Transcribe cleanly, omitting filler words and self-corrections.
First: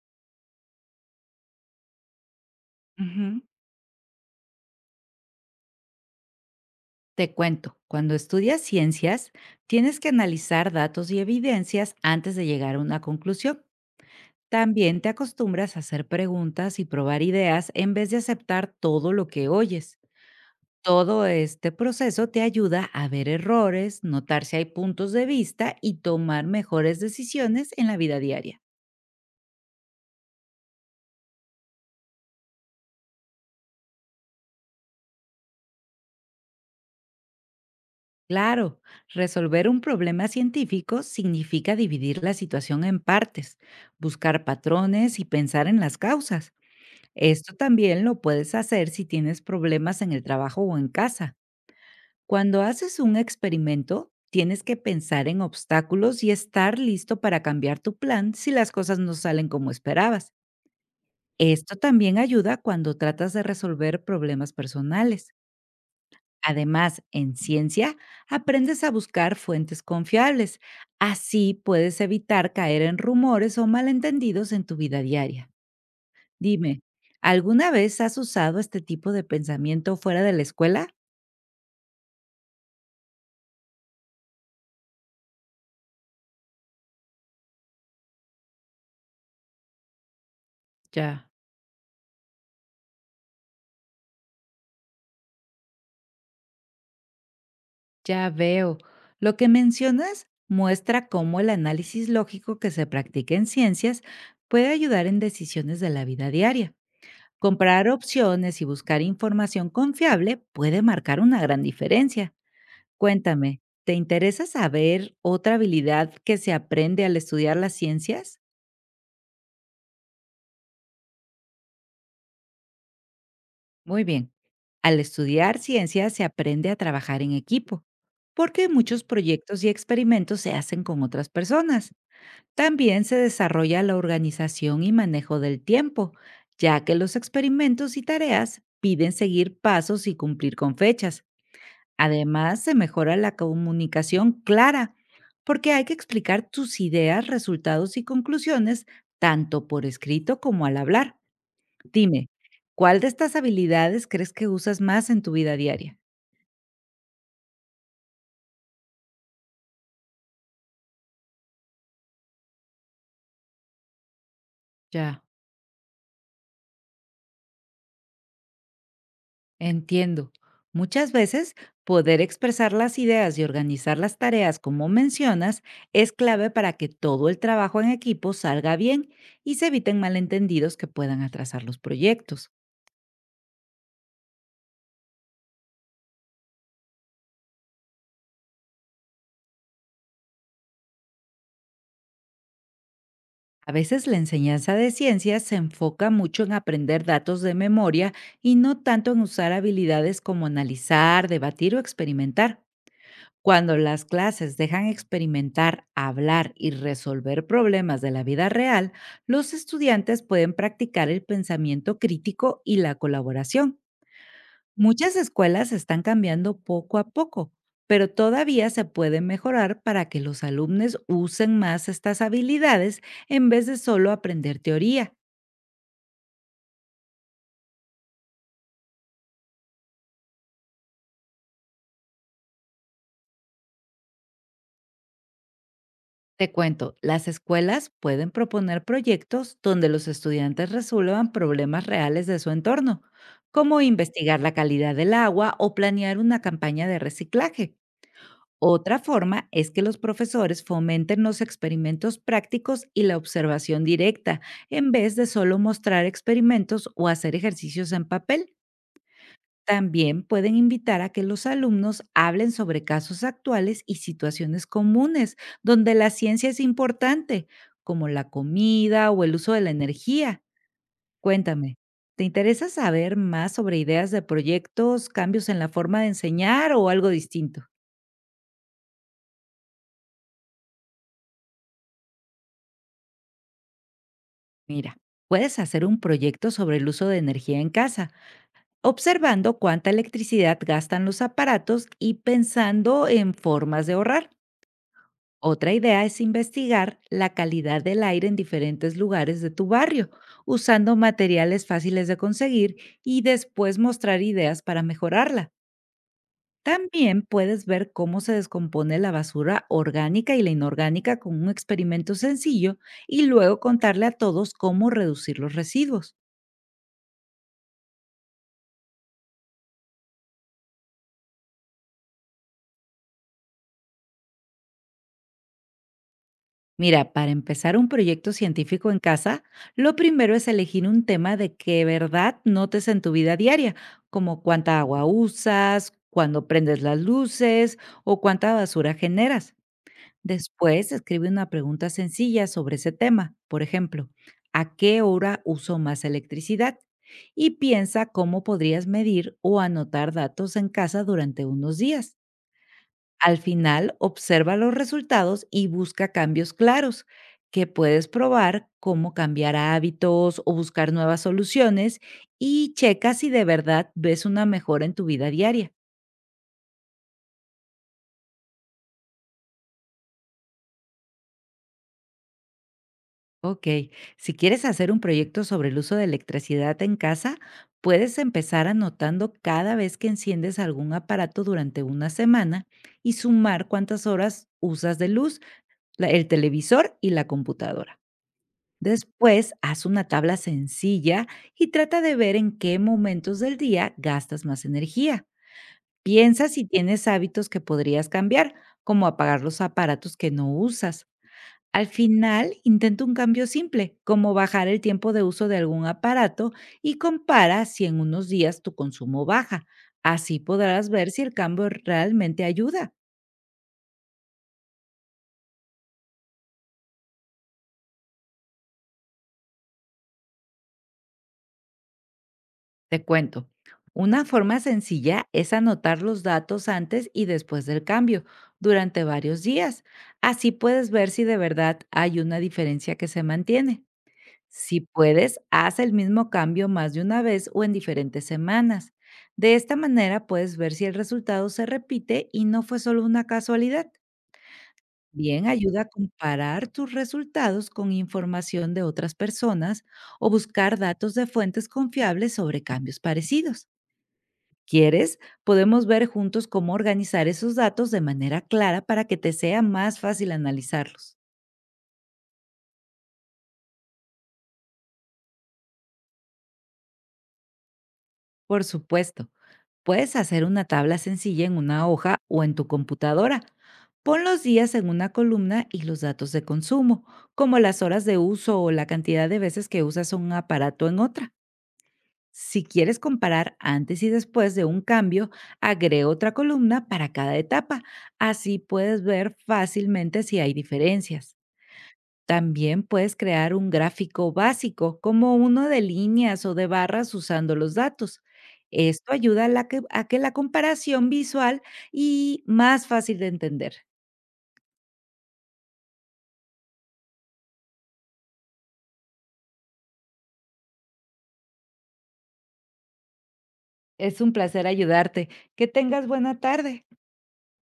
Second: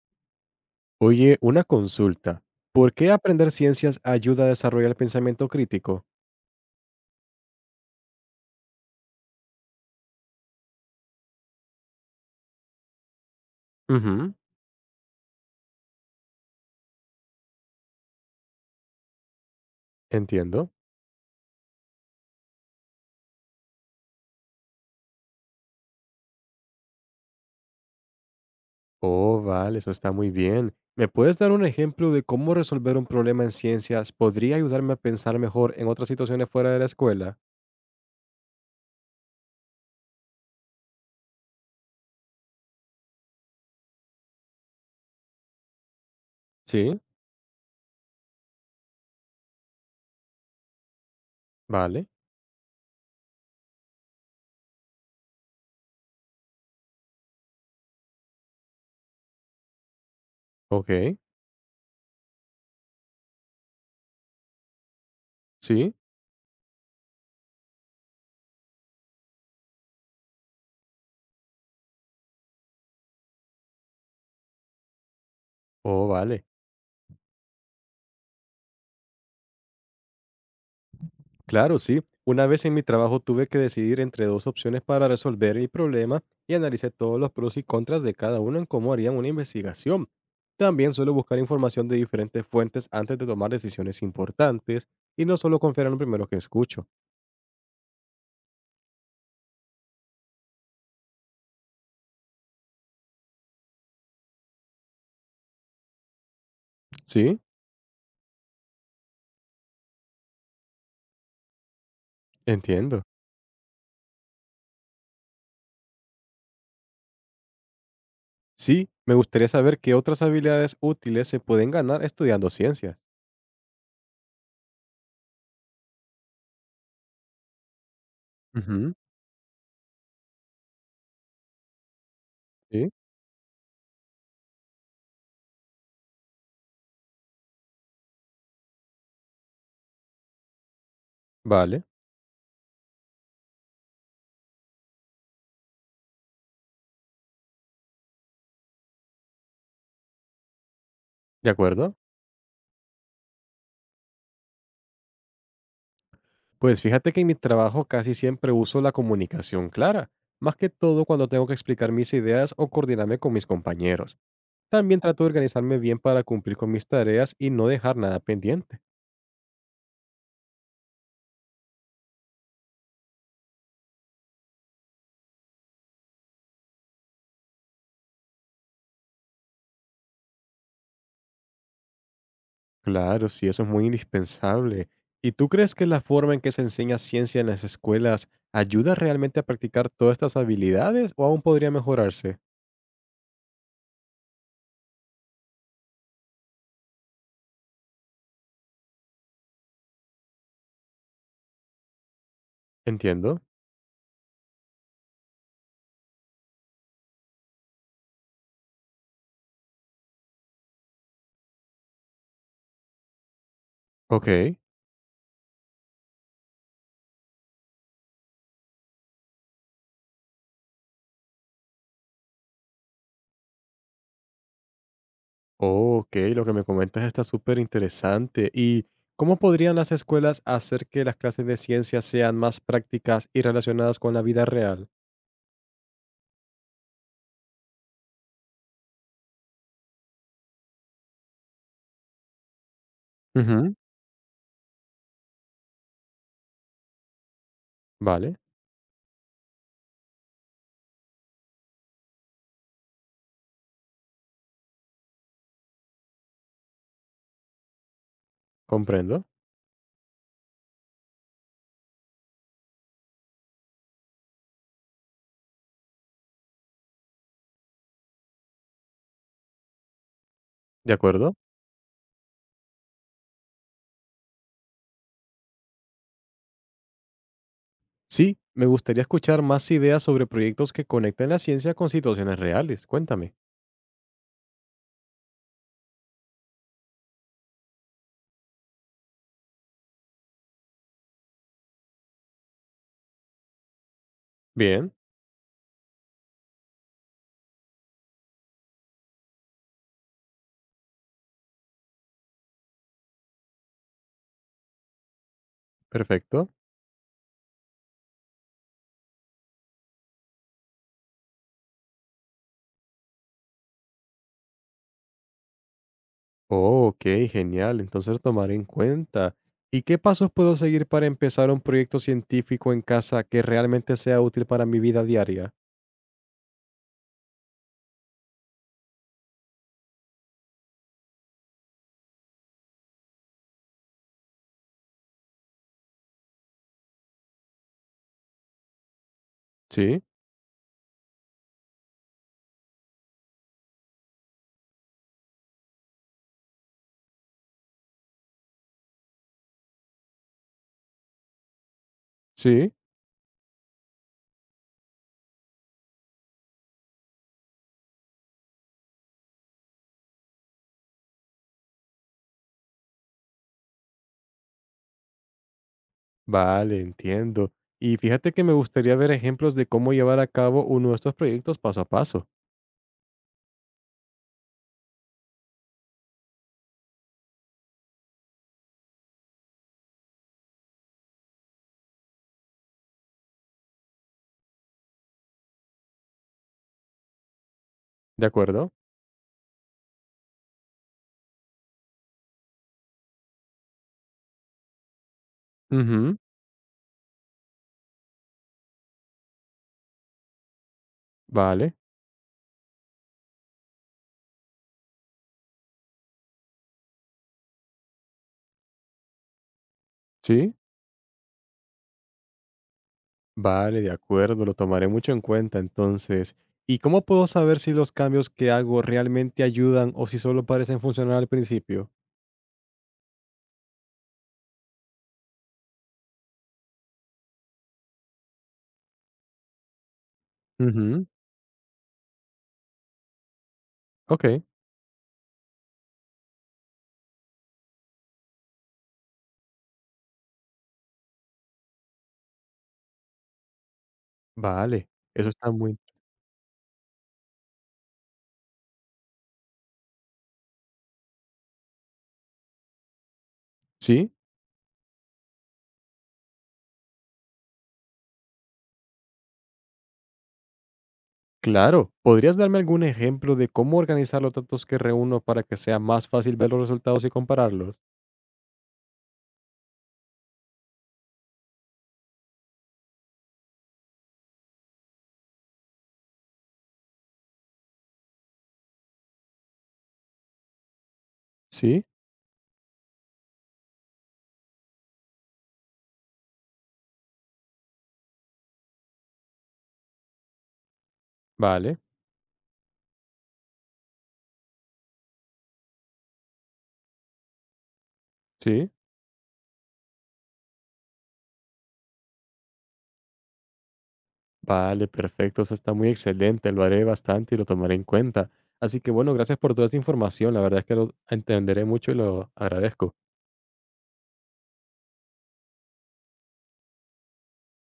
Oye, una consulta. ¿Por qué Ujú. aprender ciencias ayuda a desarrollar el pensamiento crítico? Te cuento, cuando estudias ciencias, tienes que analizar datos y evidencias antes de llegar a una conclusión. Ujú. También te acostumbras a hacer preguntas y probar ideas en vez de aceptar todo lo que oyes. Entiendo. Todo este proceso te ayuda a ver errores, notar si hay puntos de vista y tomar mejores decisiones en la vida diaria. Oh, vale, eso está muy bien. ¿Me puedes dar un ejemplo de cómo resolver un problema en ciencias podría ayudarme a pensar mejor en otras situaciones fuera de la escuela? Claro, resolver un problema científico significa dividir la situación en partes, buscar patrones y pensar en las causas. Sí, Esto también lo puedes hacer si tienes problemas en el trabajo o en casa. vale. Cuando haces un experimento, tienes que pensar en obstáculos y estar listo para cambiar tu plan si las cosas no salen como esperabas. Ok, Esto también ayuda cuando tratas de resolver problemas personales. sí. Además, en ciencia, aprendes a buscar fuentes confiables. Así puedes evitar caer en rumores o malentendidos en tu vida diaria. Oh, vale. Dime, ¿alguna vez has usado este tipo de pensamiento fuera de la escuela? Claro, sí. Una vez en mi trabajo tuve que decidir entre dos opciones para resolver mi problema y analicé todos los pros y contras de cada uno en cómo harían una investigación. También suelo Ya, buscar información de diferentes fuentes antes de tomar decisiones importantes y no solo confiar en lo primero que escucho. ya veo. Lo que mencionas muestra cómo el análisis lógico que se practica en ciencias puede ayudar en decisiones de la vida diaria. Sí, Comprar opciones y buscar información confiable puede marcar una gran diferencia. entiendo. Cuéntame, ¿te interesa saber otra habilidad que se aprende al estudiar las ciencias? Sí, me gustaría saber qué otras habilidades útiles se pueden ganar estudiando ciencias. Muy bien. Al estudiar ciencia se aprende a trabajar en equipo, porque Ujú. muchos proyectos y experimentos se hacen con otras personas. Sí, También se desarrolla la organización y manejo del tiempo, ya que los experimentos y tareas piden seguir pasos y cumplir con fechas. vale, Además, se mejora la comunicación clara, porque hay que explicar tus ideas, resultados y conclusiones tanto por escrito como al hablar. de acuerdo. Dime, ¿cuál de estas habilidades crees que usas más en tu vida diaria? Pues fíjate que en mi trabajo casi siempre uso la comunicación clara, más que todo cuando tengo que explicar mis ideas o coordinarme con mis compañeros. También Ya, trato de organizarme bien para cumplir con mis tareas y no dejar nada pendiente. entiendo. Muchas veces, poder expresar las ideas y organizar las tareas como mencionas es clave para que todo el trabajo en equipo salga bien y se eviten malentendidos que puedan atrasar los proyectos. Claro, sí, eso es muy indispensable. ¿Y tú crees que la forma en que se enseña ciencia en las escuelas ayuda realmente a practicar todas estas habilidades o aún podría mejorarse? A veces la enseñanza de ciencias se enfoca mucho en aprender datos de memoria y no tanto en usar habilidades como analizar, debatir o experimentar. Entiendo. Cuando las clases dejan experimentar, hablar y resolver problemas de la vida real, los estudiantes pueden practicar el pensamiento crítico y la colaboración. Ok. Muchas escuelas están cambiando poco a poco, pero todavía se puede mejorar para que los alumnos usen más estas habilidades en vez de solo aprender teoría. Ok, lo que me comentas está súper interesante. ¿Y cómo podrían las escuelas hacer que las clases de ciencia sean más prácticas y relacionadas con la vida real? Te cuento, las escuelas pueden proponer proyectos donde los estudiantes resuelvan problemas reales de su entorno, Ujú. como investigar la calidad del agua o planear una campaña de reciclaje. Vale, Otra forma es que los profesores fomenten los experimentos prácticos y la observación directa, en vez de solo mostrar experimentos o hacer ejercicios en papel. comprendo. También pueden invitar a que los alumnos hablen sobre casos actuales y situaciones comunes donde la ciencia es importante, como la comida o el uso de la energía. ¿De acuerdo? Cuéntame, ¿te interesa saber más sobre ideas de proyectos, cambios en la forma de enseñar o algo distinto? Sí, me gustaría escuchar más ideas sobre proyectos que conecten la ciencia con situaciones reales. Cuéntame. Mira, puedes hacer un proyecto sobre el uso de energía en casa, observando cuánta electricidad gastan los aparatos y pensando en formas de ahorrar. Bien, Otra idea es investigar la calidad del aire en diferentes lugares de tu barrio, usando materiales fáciles de conseguir y después mostrar ideas para mejorarla. perfecto. También puedes ver cómo se descompone la basura orgánica y la inorgánica con un experimento sencillo y luego contarle a todos cómo reducir los residuos. Oh, ok, genial. Entonces tomar en cuenta. ¿Y qué pasos puedo seguir para empezar un proyecto científico en casa que realmente sea útil para mi vida diaria? Mira, para empezar un proyecto científico en casa, lo primero es elegir un tema de que verdad notes en tu vida diaria, como cuánta agua usas, cuándo prendes las luces o cuánta basura generas. Sí, Después, escribe una pregunta sencilla sobre ese tema, por ejemplo, ¿a qué hora uso más electricidad? Y piensa cómo podrías medir o anotar datos en casa durante unos días. sí. Al final, observa los resultados y busca cambios claros, que puedes probar cómo cambiar hábitos o buscar nuevas soluciones y checa si de verdad ves una mejora en tu vida diaria. Vale, entiendo. Y fíjate que me gustaría ver ejemplos de cómo llevar a cabo uno de estos proyectos paso a paso. Ok, si quieres hacer un proyecto sobre el uso de electricidad en casa, puedes empezar anotando cada vez que enciendes algún aparato durante una semana y sumar cuántas horas usas de luz, el televisor y la computadora. ¿De acuerdo? Después, haz una tabla sencilla y trata de ver en qué momentos del día gastas más energía. Ujú. Piensa si tienes hábitos que podrías cambiar, como apagar los aparatos que no usas. Vale, Al final, intenta un cambio simple, como bajar el tiempo de uso de algún aparato y compara si en unos días tu consumo baja. Así sí. podrás ver si el cambio realmente ayuda. Vale, de acuerdo, lo tomaré mucho en cuenta entonces. ¿Y cómo puedo saber si los cambios que hago realmente ayudan o si solo parecen funcionar al principio? Te cuento. Una forma sencilla es anotar los datos antes y después del cambio, durante varios días. Así puedes Ujú. ver si de verdad hay una diferencia que se mantiene. Ok, Si puedes, haz el mismo cambio más de una vez o en diferentes semanas. De esta manera puedes ver si el resultado se repite y no fue solo una casualidad. vale. Eso Bien, está muy... ayuda a comparar tus resultados con información de otras personas o buscar datos de fuentes confiables sobre cambios parecidos. Sí, ¿Quieres? Podemos ver juntos cómo organizar esos datos de manera clara para que te sea más fácil analizarlos. claro. ¿Podrías darme algún ejemplo de cómo organizar los datos que reúno para que sea más fácil ver los resultados y compararlos? Por supuesto, puedes hacer una tabla sencilla en una hoja o en tu computadora. Pon los días en una columna y los datos de consumo, como las horas de uso o la cantidad de veces que usas un aparato en otra. Sí, Si quieres comparar antes y después de un cambio, agrega otra columna para cada etapa. Así puedes ver fácilmente si hay diferencias. vale, También puedes crear un gráfico básico, como uno de líneas o de barras usando los datos. sí. Esto ayuda a, a que la comparación visual y más fácil de entender. Vale, perfecto. Eso está muy excelente. Lo haré bastante y lo tomaré en cuenta. Así que bueno, gracias por toda esa información. La verdad es que lo entenderé mucho y lo agradezco. Es un placer ayudarte. Que tengas buena tarde.